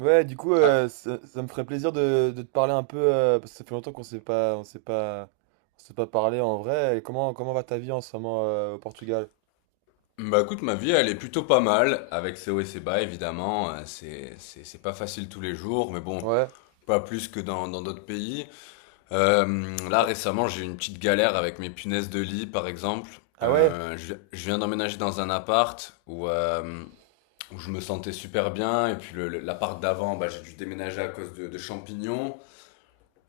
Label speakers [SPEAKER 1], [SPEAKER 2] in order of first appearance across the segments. [SPEAKER 1] Ouais, du coup,
[SPEAKER 2] Ah,
[SPEAKER 1] ça me ferait plaisir de te parler un peu, parce que ça fait longtemps qu' on s'est pas parlé en vrai. Et comment va ta vie en ce moment au Portugal?
[SPEAKER 2] bah écoute, ma vie, elle est plutôt pas mal, avec ses hauts et ses bas, évidemment. C'est, c'est pas facile tous les jours, mais bon,
[SPEAKER 1] Ouais.
[SPEAKER 2] pas plus que dans d'autres pays. Là,
[SPEAKER 1] t'as-
[SPEAKER 2] récemment, j'ai eu une petite galère avec mes punaises de lit, par exemple.
[SPEAKER 1] Ah ouais?
[SPEAKER 2] Je viens d'emménager dans un appart où, où je me sentais super bien, et puis l'appart d'avant, bah, j'ai dû déménager à cause de champignons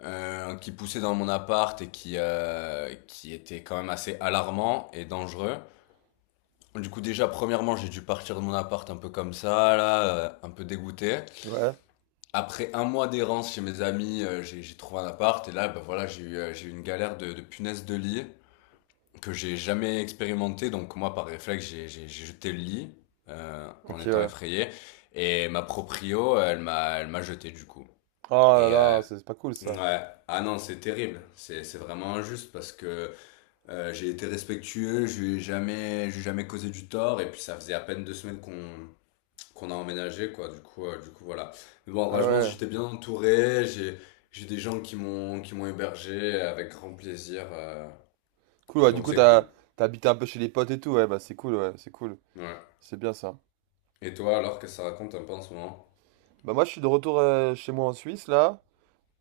[SPEAKER 2] qui poussaient dans mon appart et qui étaient quand même assez alarmants et dangereux. Du coup, déjà, premièrement, j'ai dû partir de mon appart un peu comme ça, là, un peu dégoûté.
[SPEAKER 1] Ouais.
[SPEAKER 2] Après un mois d'errance chez mes amis, j'ai trouvé un appart et là, bah voilà, j'ai eu une galère de punaise de lit que j'ai jamais expérimenté. Donc moi, par réflexe, j'ai jeté le lit en
[SPEAKER 1] Ok,
[SPEAKER 2] étant
[SPEAKER 1] ouais.
[SPEAKER 2] effrayé. Et ma proprio, elle m'a jeté du coup.
[SPEAKER 1] Oh là
[SPEAKER 2] Et
[SPEAKER 1] là, c'est pas cool ça.
[SPEAKER 2] ouais, ah non, c'est terrible. C'est vraiment injuste parce que j'ai été respectueux, je lui ai jamais causé du tort et puis ça faisait à peine deux semaines qu'on a emménagé, quoi. Du coup, voilà. Mais bon,
[SPEAKER 1] Ah
[SPEAKER 2] franchement
[SPEAKER 1] ouais.
[SPEAKER 2] j'étais bien entouré. J'ai des gens qui m'ont hébergé avec grand plaisir.
[SPEAKER 1] Cool, ouais, du
[SPEAKER 2] Donc
[SPEAKER 1] coup,
[SPEAKER 2] c'est cool.
[SPEAKER 1] t'as habité un peu chez les potes et tout, ouais, bah c'est cool, ouais, c'est cool.
[SPEAKER 2] Ouais.
[SPEAKER 1] C'est bien ça.
[SPEAKER 2] Et toi, alors, qu'est-ce que ça raconte un peu en ce moment?
[SPEAKER 1] Bah moi, je suis de retour chez moi en Suisse, là.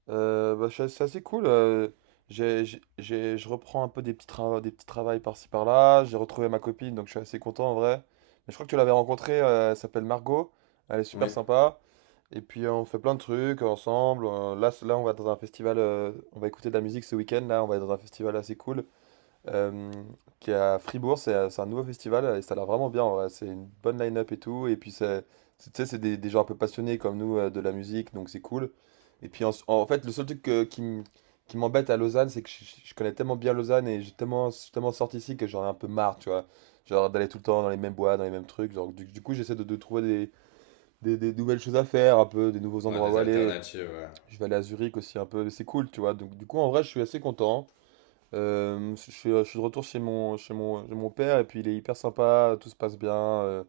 [SPEAKER 1] Bah, c'est assez cool. Je reprends un peu des petits, travaux des petits travails par-ci par-là. J'ai retrouvé ma copine, donc je suis assez content en vrai. Mais je crois que tu l'avais rencontrée, elle s'appelle Margot. Elle est super
[SPEAKER 2] Oui.
[SPEAKER 1] sympa. Et puis on fait plein de trucs ensemble. Là, là, on va dans un festival, on va écouter de la musique ce week-end. Là, on va être dans un festival assez cool euh, qui est à Fribourg. C'est un nouveau festival et ça a l'air vraiment bien en vrai. C'est une bonne line-up et tout. Et puis, tu sais, c'est des gens un peu passionnés comme nous de la musique, donc c'est cool. Et puis, en fait, le seul truc qui m'embête à Lausanne, c'est que je connais tellement bien Lausanne et j'ai tellement, je suis tellement sorti ici que j'en ai un peu marre, tu vois. Genre d'aller tout le temps dans les mêmes bois, dans les mêmes trucs. Genre, du coup, j'essaie de trouver des nouvelles choses à faire, un peu des nouveaux
[SPEAKER 2] Ouais,
[SPEAKER 1] endroits où
[SPEAKER 2] des
[SPEAKER 1] aller.
[SPEAKER 2] alternatives, ouais.
[SPEAKER 1] Je vais aller à Zurich aussi un peu, mais c'est cool, tu vois. Donc, du coup, en vrai, je suis assez content. Je suis de retour chez mon père et puis il est hyper sympa, tout se passe bien,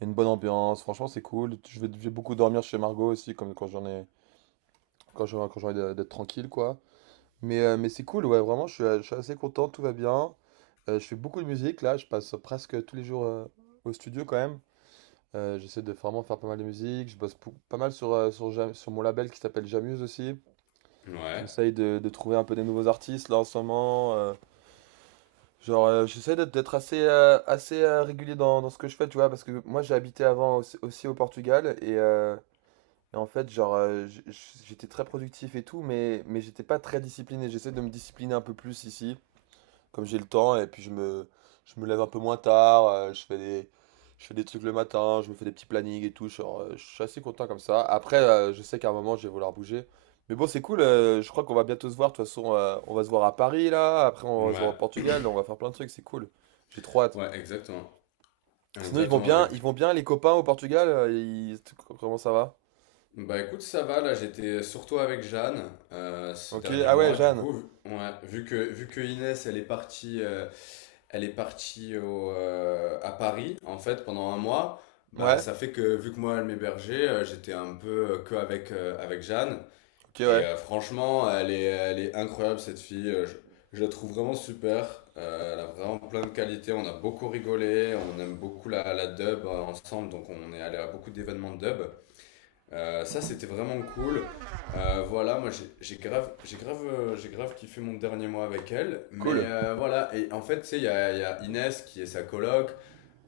[SPEAKER 1] il y a une bonne ambiance, franchement c'est cool. Je vais beaucoup dormir chez Margot aussi, comme quand j'en ai, d'être tranquille quoi. Mais c'est cool, ouais, vraiment je suis assez content, tout va bien. Je fais beaucoup de musique là, je passe presque tous les jours au studio quand même. J'essaie de vraiment faire pas mal de musique, je bosse pas mal sur mon label qui s'appelle Jamuse aussi.
[SPEAKER 2] Ouais.
[SPEAKER 1] J'essaye de trouver un peu des nouveaux artistes là en ce moment. Genre, j'essaie d'être assez, assez régulier dans ce que je fais, tu vois, parce que moi j'ai habité avant aussi au Portugal et en fait, genre, j'étais très productif et tout, mais j'étais pas très discipliné. J'essaie de me discipliner un peu plus ici comme j'ai le temps et puis je me lève un peu moins tard, je fais des trucs le matin, je me fais des petits plannings et tout, genre, je suis assez content comme ça. Après, je sais qu'à un moment, je vais vouloir bouger. Mais bon, c'est cool, je crois qu'on va bientôt se voir, de toute façon, on va se voir à Paris là, après on va se voir au
[SPEAKER 2] Ouais.
[SPEAKER 1] Portugal, on va faire plein de trucs, c'est cool. J'ai trop hâte.
[SPEAKER 2] Ouais, exactement.
[SPEAKER 1] Sinon, ils vont
[SPEAKER 2] Exactement. Et
[SPEAKER 1] bien,
[SPEAKER 2] puis,
[SPEAKER 1] ils vont bien les copains au Portugal. Comment ça va?
[SPEAKER 2] bah écoute, ça va, là j'étais surtout avec Jeanne ce
[SPEAKER 1] Ok,
[SPEAKER 2] dernier
[SPEAKER 1] ah ouais,
[SPEAKER 2] mois, du
[SPEAKER 1] Jeanne.
[SPEAKER 2] coup, vu, ouais, vu que Inès elle est partie à Paris en fait pendant un mois, bah
[SPEAKER 1] Ouais,
[SPEAKER 2] ça fait que vu que moi elle m'hébergeait, j'étais un peu que avec Jeanne.
[SPEAKER 1] ok,
[SPEAKER 2] Et
[SPEAKER 1] ouais.
[SPEAKER 2] franchement, elle est incroyable cette fille. Je la trouve vraiment super. Elle a vraiment plein de qualités, on a beaucoup rigolé, on aime beaucoup la dub ensemble, donc on est allé à beaucoup d'événements de dub. Ça, c'était vraiment cool. Voilà, moi j'ai grave kiffé mon dernier mois avec elle. Mais
[SPEAKER 1] Cool.
[SPEAKER 2] voilà, et en fait, tu sais, il y a Inès qui est sa coloc,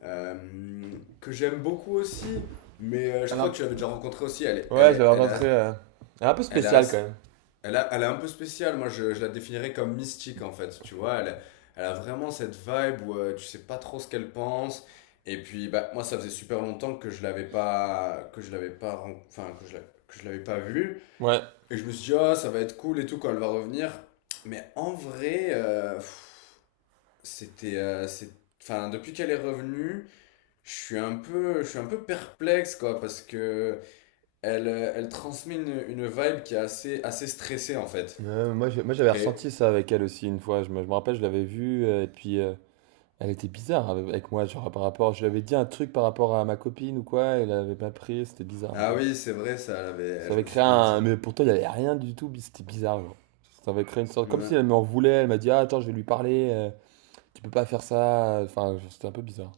[SPEAKER 2] euh, que j'aime beaucoup aussi. Mais je
[SPEAKER 1] Elle
[SPEAKER 2] crois que
[SPEAKER 1] a-
[SPEAKER 2] je l'avais déjà rencontrée aussi. Elle, est- elle,
[SPEAKER 1] Ouais, je
[SPEAKER 2] est-
[SPEAKER 1] l'avais
[SPEAKER 2] elle a,
[SPEAKER 1] rencontrée. Elle est un peu
[SPEAKER 2] elle a,
[SPEAKER 1] spéciale quand même.
[SPEAKER 2] elle, a- Elle est un peu spéciale. Je la définirais comme mystique en fait, tu vois, elle, elle a vraiment cette vibe où tu sais pas trop ce qu'elle pense, et puis bah, moi ça faisait super longtemps que je l'avais pas, que je l'avais pas, ren- enfin que je la- que je l'avais pas vue,
[SPEAKER 1] Ouais.
[SPEAKER 2] et je me suis dit ah ça va être cool et tout quand elle va revenir, mais en vrai, c'était, euh, c'est, enfin depuis qu'elle est revenue, je suis un peu perplexe quoi, parce que elle, elle transmet une vibe qui est assez stressée en fait.
[SPEAKER 1] Moi, j'avais
[SPEAKER 2] Et
[SPEAKER 1] ressenti ça avec elle aussi une fois. Je me rappelle, je l'avais vue, et puis elle était bizarre avec moi, genre par rapport. Je lui avais dit un truc par rapport à ma copine ou quoi, elle avait pas pris, c'était bizarre un peu.
[SPEAKER 2] ah oui, c'est vrai, ça, elle avait...
[SPEAKER 1] Ça
[SPEAKER 2] je
[SPEAKER 1] avait
[SPEAKER 2] me
[SPEAKER 1] créé
[SPEAKER 2] souviens de
[SPEAKER 1] un.
[SPEAKER 2] ça.
[SPEAKER 1] Mais pourtant, il n'y avait rien du tout, c'était bizarre, genre. Ça avait créé une sorte. Comme si elle
[SPEAKER 2] Ouais.
[SPEAKER 1] m'en voulait, elle m'a dit, « Ah, attends, je vais lui parler, tu peux pas faire ça. » Enfin, genre, c'était un peu bizarre.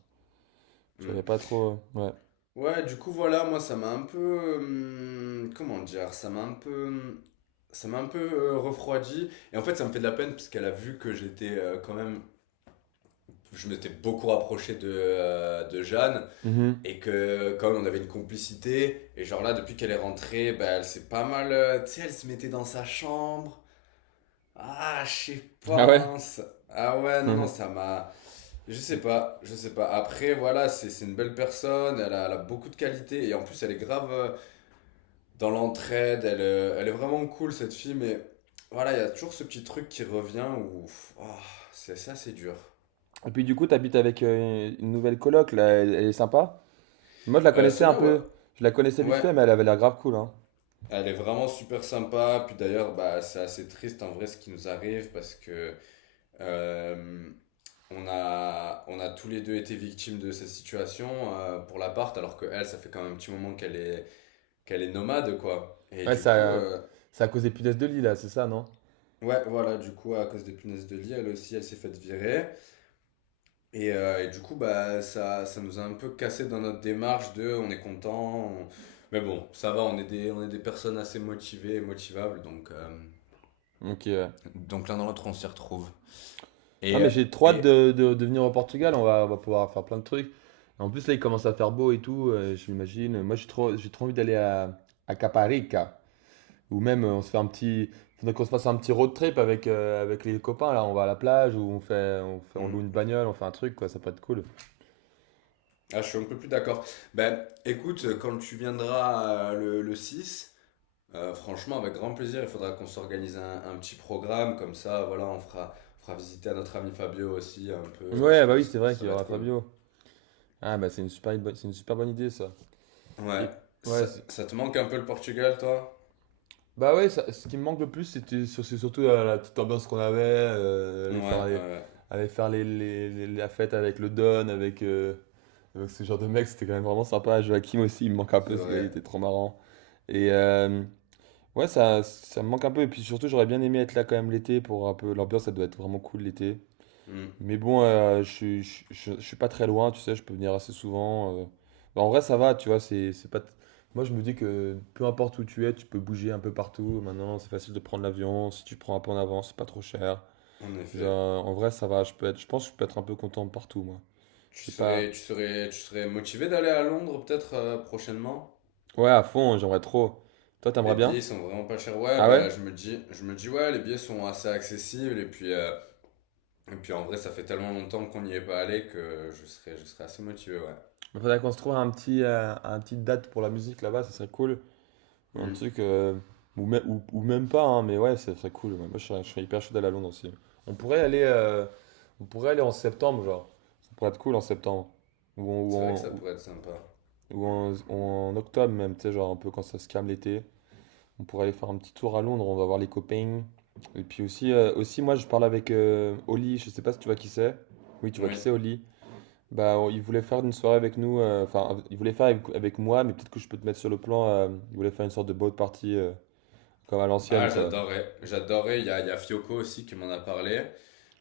[SPEAKER 1] J'avais
[SPEAKER 2] Mm.
[SPEAKER 1] pas trop. Ouais.
[SPEAKER 2] Ouais, du coup, voilà, moi, ça m'a un peu... comment dire? Ça m'a un peu... ça m'a un peu refroidi. Et en fait, ça me fait de la peine parce qu'elle a vu que j'étais quand même... Je m'étais beaucoup rapproché de Jeanne
[SPEAKER 1] Mhm.
[SPEAKER 2] et que quand même on avait une complicité. Et genre là, depuis qu'elle est rentrée, bah, elle s'est pas mal... tu sais, elle se mettait dans sa chambre. Ah, je sais
[SPEAKER 1] Ah
[SPEAKER 2] pas,
[SPEAKER 1] ouais?
[SPEAKER 2] hein, ça- Ah ouais, non, non, ça m'a... Je sais pas, je sais pas. Après, voilà, c'est une belle personne, elle a beaucoup de qualités, et en plus, elle est grave dans l'entraide, elle, elle est vraiment cool, cette fille, mais voilà, il y a toujours ce petit truc qui revient où... pff, ah, c'est ça, c'est dur.
[SPEAKER 1] Et puis, du coup, t'habites avec une nouvelle coloc, là, elle est sympa? Moi, je la connaissais un
[SPEAKER 2] Sonia, ouais,
[SPEAKER 1] peu. Je la connaissais vite
[SPEAKER 2] ouais,
[SPEAKER 1] fait, mais elle avait l'air grave cool, hein.
[SPEAKER 2] elle est vraiment super sympa, puis d'ailleurs, bah, c'est assez triste en vrai ce qui nous arrive, parce que... Euh, on a tous les deux été victimes de cette situation pour l'appart, alors que elle, ça fait quand même un petit moment qu'elle est nomade, quoi.
[SPEAKER 1] Ouais, ça, ça a causé punaise de lit, là, c'est ça, non?
[SPEAKER 2] Ouais, voilà, du coup, à cause des punaises de lit, elle aussi, elle s'est faite virer. Et du coup, bah, ça nous a un peu cassé dans notre démarche de on est content. On- Mais bon, ça va, on est des personnes assez motivées et motivables,
[SPEAKER 1] Ok, ouais.
[SPEAKER 2] donc l'un dans l'autre, on s'y retrouve.
[SPEAKER 1] Non,
[SPEAKER 2] Et,
[SPEAKER 1] mais j'ai trop hâte
[SPEAKER 2] et
[SPEAKER 1] de venir au Portugal. On va pouvoir faire plein de trucs. En plus, là, il commence à faire beau et tout, je m'imagine. Moi, j'ai trop envie d'aller à Caparica. Ou même, on se fait un petit. Faudrait qu'on se fasse un petit road trip avec les copains, là. On va à la plage, ou on loue une bagnole, on fait un truc, quoi. Ça peut être cool.
[SPEAKER 2] ah, je suis un peu plus d'accord. Ben, écoute, quand tu viendras le 6, franchement, avec grand plaisir, il faudra qu'on s'organise un petit programme, comme ça, voilà, on fera visiter à notre ami Fabio aussi, un peu, je
[SPEAKER 1] Ouais, bah oui, c'est
[SPEAKER 2] pense.
[SPEAKER 1] vrai
[SPEAKER 2] Ça
[SPEAKER 1] qu'il y
[SPEAKER 2] va
[SPEAKER 1] aura
[SPEAKER 2] être cool.
[SPEAKER 1] Fabio. Ah, bah, c'est une super bonne idée, ça.
[SPEAKER 2] Ouais,
[SPEAKER 1] Et, ouais,
[SPEAKER 2] ça, ça te manque un peu le Portugal, toi?
[SPEAKER 1] bah ouais, ce qui me manque le plus, c'est surtout la petite ambiance qu'on avait,
[SPEAKER 2] Ouais,
[SPEAKER 1] aller faire,
[SPEAKER 2] ouais,
[SPEAKER 1] les,
[SPEAKER 2] ouais,
[SPEAKER 1] aller faire les, les- les- la fête avec le Don, avec ce genre de mec, c'était quand même vraiment sympa. Joachim aussi, il me manque un
[SPEAKER 2] c'est
[SPEAKER 1] peu, ce gars, il
[SPEAKER 2] vrai.
[SPEAKER 1] était trop marrant. Et ouais, ça me manque un peu, et puis surtout, j'aurais bien aimé être là quand même l'été pour un peu l'ambiance, ça doit être vraiment cool l'été.
[SPEAKER 2] Hmm,
[SPEAKER 1] Mais bon, je suis pas très loin, tu sais, je peux venir assez souvent. Bah, en vrai, ça va, tu vois, c'est pas. Moi, je me dis que peu importe où tu es, tu peux bouger un peu partout. Maintenant, c'est facile de prendre l'avion. Si tu prends un peu en avance, c'est pas trop cher.
[SPEAKER 2] en effet.
[SPEAKER 1] Genre, en vrai, ça va, je peux être. Je pense que je peux être un peu content partout, moi. J'ai pas.
[SPEAKER 2] Tu serais motivé d'aller à Londres, peut-être, prochainement?
[SPEAKER 1] Ouais, à fond, j'aimerais trop. Toi, t'aimerais
[SPEAKER 2] Les billets ils
[SPEAKER 1] bien?
[SPEAKER 2] sont vraiment pas chers. Ouais,
[SPEAKER 1] Ah ouais?
[SPEAKER 2] bah, je me dis, ouais, les billets sont assez accessibles, et puis, et puis en vrai, ça fait tellement longtemps qu'on n'y est pas allé que je serais assez motivé, ouais.
[SPEAKER 1] Il faudrait qu'on se trouve un petite date pour la musique là-bas, ça serait cool. Un
[SPEAKER 2] Hmm.
[SPEAKER 1] truc, ou même pas, hein, mais ouais, ça serait cool. Ouais. Moi, je serais hyper chaud d'aller à Londres aussi. On pourrait aller, euh, on pourrait aller en septembre, genre. Ça pourrait être cool en septembre. Ou en, ou
[SPEAKER 2] C'est vrai que
[SPEAKER 1] en,
[SPEAKER 2] ça
[SPEAKER 1] ou-
[SPEAKER 2] pourrait être sympa.
[SPEAKER 1] ou en octobre même, tu sais, genre un peu quand ça se calme l'été. On pourrait aller faire un petit tour à Londres, on va voir les copains. Et puis aussi, aussi, moi, je parle avec Oli, je sais pas si tu vois qui c'est. Oui, tu vois qui
[SPEAKER 2] Oui.
[SPEAKER 1] c'est, Oli. Bah, il voulait faire une soirée avec nous, enfin, il voulait faire avec moi, mais peut-être que je peux te mettre sur le plan. Il voulait faire une sorte de boat party. Comme à
[SPEAKER 2] Ah,
[SPEAKER 1] l'ancienne, quoi.
[SPEAKER 2] j'adorerais. J'adorerais. Il y a Fioco aussi qui m'en a parlé.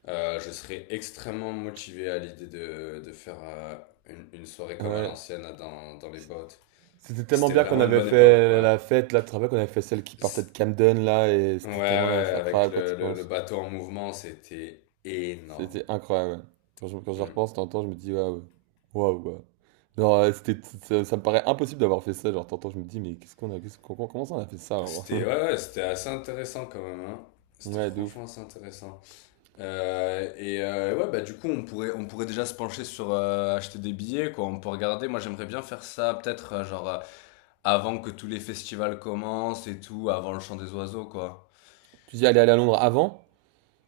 [SPEAKER 2] Je serais extrêmement motivé à l'idée de faire une soirée comme à
[SPEAKER 1] Ouais.
[SPEAKER 2] l'ancienne là, dans les bottes.
[SPEAKER 1] C'était tellement
[SPEAKER 2] C'était
[SPEAKER 1] bien qu'on
[SPEAKER 2] vraiment une
[SPEAKER 1] avait
[SPEAKER 2] bonne époque,
[SPEAKER 1] fait
[SPEAKER 2] ouais.
[SPEAKER 1] la fête, là, tu te rappelles qu'on avait fait celle qui partait
[SPEAKER 2] C-
[SPEAKER 1] de Camden, là, et
[SPEAKER 2] Ouais,
[SPEAKER 1] c'était tellement
[SPEAKER 2] ouais, avec
[SPEAKER 1] incroyable quand tu y
[SPEAKER 2] le
[SPEAKER 1] penses.
[SPEAKER 2] bateau en mouvement, c'était énorme.
[SPEAKER 1] C'était incroyable, ouais. Quand j'y
[SPEAKER 2] Hmm.
[SPEAKER 1] repense, t'entends, je me dis, waouh, waouh, quoi. Genre, ça me paraît impossible d'avoir fait ça, genre, t'entends, je me dis, mais qu'est-ce qu'on a, qu'est-ce qu'on- comment ça on a fait ça, genre
[SPEAKER 2] C'était, ouais, ouais, c'était assez intéressant quand même, hein. C'était
[SPEAKER 1] Ouais, de ouf.
[SPEAKER 2] franchement assez intéressant. Ouais, bah du coup, on pourrait déjà se pencher sur acheter des billets, quoi. On peut regarder. Moi, j'aimerais bien faire ça, peut-être, avant que tous les festivals commencent et tout, avant le chant des oiseaux, quoi.
[SPEAKER 1] Tu dis, allez, aller à Londres avant?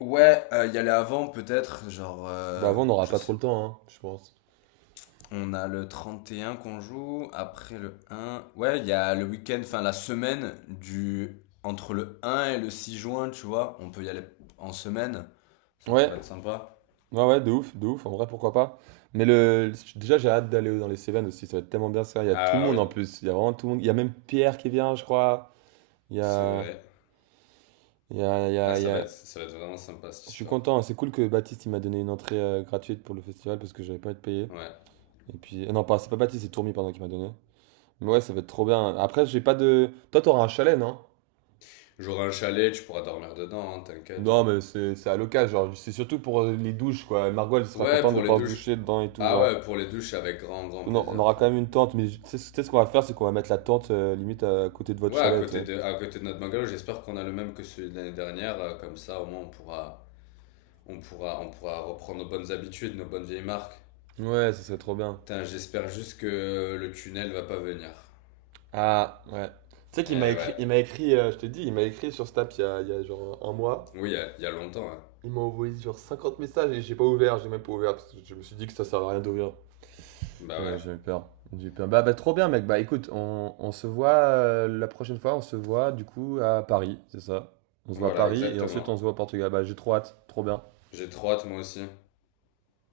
[SPEAKER 2] Ouais, y aller avant, peut-être,
[SPEAKER 1] Bah, avant, on n'aura
[SPEAKER 2] je
[SPEAKER 1] pas trop le
[SPEAKER 2] sais.
[SPEAKER 1] temps, hein, je pense.
[SPEAKER 2] On a le 31 qu'on joue, après le un. Ouais, il y a le week-end, enfin, la semaine du. Entre le un et le 6 juin, tu vois. On peut y aller en semaine. Ça
[SPEAKER 1] Ouais,
[SPEAKER 2] pourrait être sympa.
[SPEAKER 1] ouais, ouais, de ouf, en vrai, pourquoi pas. Mais déjà, j'ai hâte d'aller dans les Cévennes aussi, ça va être tellement bien ça. Il y a tout le
[SPEAKER 2] Ah
[SPEAKER 1] monde
[SPEAKER 2] oui,
[SPEAKER 1] en plus, il y a vraiment tout le monde. Il y a même Pierre qui vient, je crois. Il y
[SPEAKER 2] c'est
[SPEAKER 1] a,
[SPEAKER 2] vrai.
[SPEAKER 1] il y
[SPEAKER 2] Ah,
[SPEAKER 1] a, il y a-
[SPEAKER 2] ça va être vraiment sympa cette
[SPEAKER 1] Je suis
[SPEAKER 2] histoire.
[SPEAKER 1] content, hein. C'est cool que Baptiste il m'a donné une entrée gratuite pour le festival parce que j'avais pas envie de payer.
[SPEAKER 2] Ouais.
[SPEAKER 1] Et puis, non, pas, c'est pas Baptiste, c'est Tourmi, pardon, qui m'a donné. Mais ouais, ça va être trop bien. Après, j'ai pas de. Toi, t'auras un chalet, non?
[SPEAKER 2] J'aurai un chalet, tu pourras dormir dedans, hein, t'inquiète,
[SPEAKER 1] Non,
[SPEAKER 2] hein.
[SPEAKER 1] mais c'est à l'occasion, genre, c'est surtout pour les douches, quoi. Margot, elle sera
[SPEAKER 2] Ouais,
[SPEAKER 1] contente de
[SPEAKER 2] pour les
[SPEAKER 1] pouvoir se
[SPEAKER 2] douches.
[SPEAKER 1] doucher dedans et tout,
[SPEAKER 2] Ah
[SPEAKER 1] genre.
[SPEAKER 2] ouais, pour les douches, avec grand, grand
[SPEAKER 1] On
[SPEAKER 2] plaisir,
[SPEAKER 1] aura
[SPEAKER 2] frère.
[SPEAKER 1] quand même une tente, mais tu sais ce qu'on va faire, c'est qu'on va mettre la tente limite à côté de votre
[SPEAKER 2] Ouais,
[SPEAKER 1] chalet, tu sais.
[SPEAKER 2] à côté de notre bungalow, j'espère qu'on a le même que celui de l'année dernière. Comme ça, au moins, on pourra reprendre nos bonnes habitudes, nos bonnes vieilles marques.
[SPEAKER 1] Ouais, ça serait trop bien.
[SPEAKER 2] Putain, j'espère juste que le tunnel va pas venir.
[SPEAKER 1] Ah, ouais. Tu sais qu'il m'a
[SPEAKER 2] Eh
[SPEAKER 1] écrit, il
[SPEAKER 2] ouais.
[SPEAKER 1] m'a écrit, je te dis, il m'a écrit sur Snap il y a genre un mois.
[SPEAKER 2] Oui, il y a longtemps, hein.
[SPEAKER 1] Il m'a envoyé genre 50 messages et j'ai pas ouvert, j'ai même pas ouvert parce que je me suis dit que ça servait à rien d'ouvrir.
[SPEAKER 2] Bah
[SPEAKER 1] J'ai
[SPEAKER 2] ouais.
[SPEAKER 1] j'ai eu peur. J'ai eu peur. Bah, bah, trop bien, mec. Bah, écoute, on se voit la prochaine fois. On se voit, du coup, à Paris, c'est ça. On se voit à
[SPEAKER 2] Voilà,
[SPEAKER 1] Paris et ensuite on se
[SPEAKER 2] exactement.
[SPEAKER 1] voit au Portugal. Bah, j'ai trop hâte. Trop bien.
[SPEAKER 2] J'ai trop hâte, moi aussi.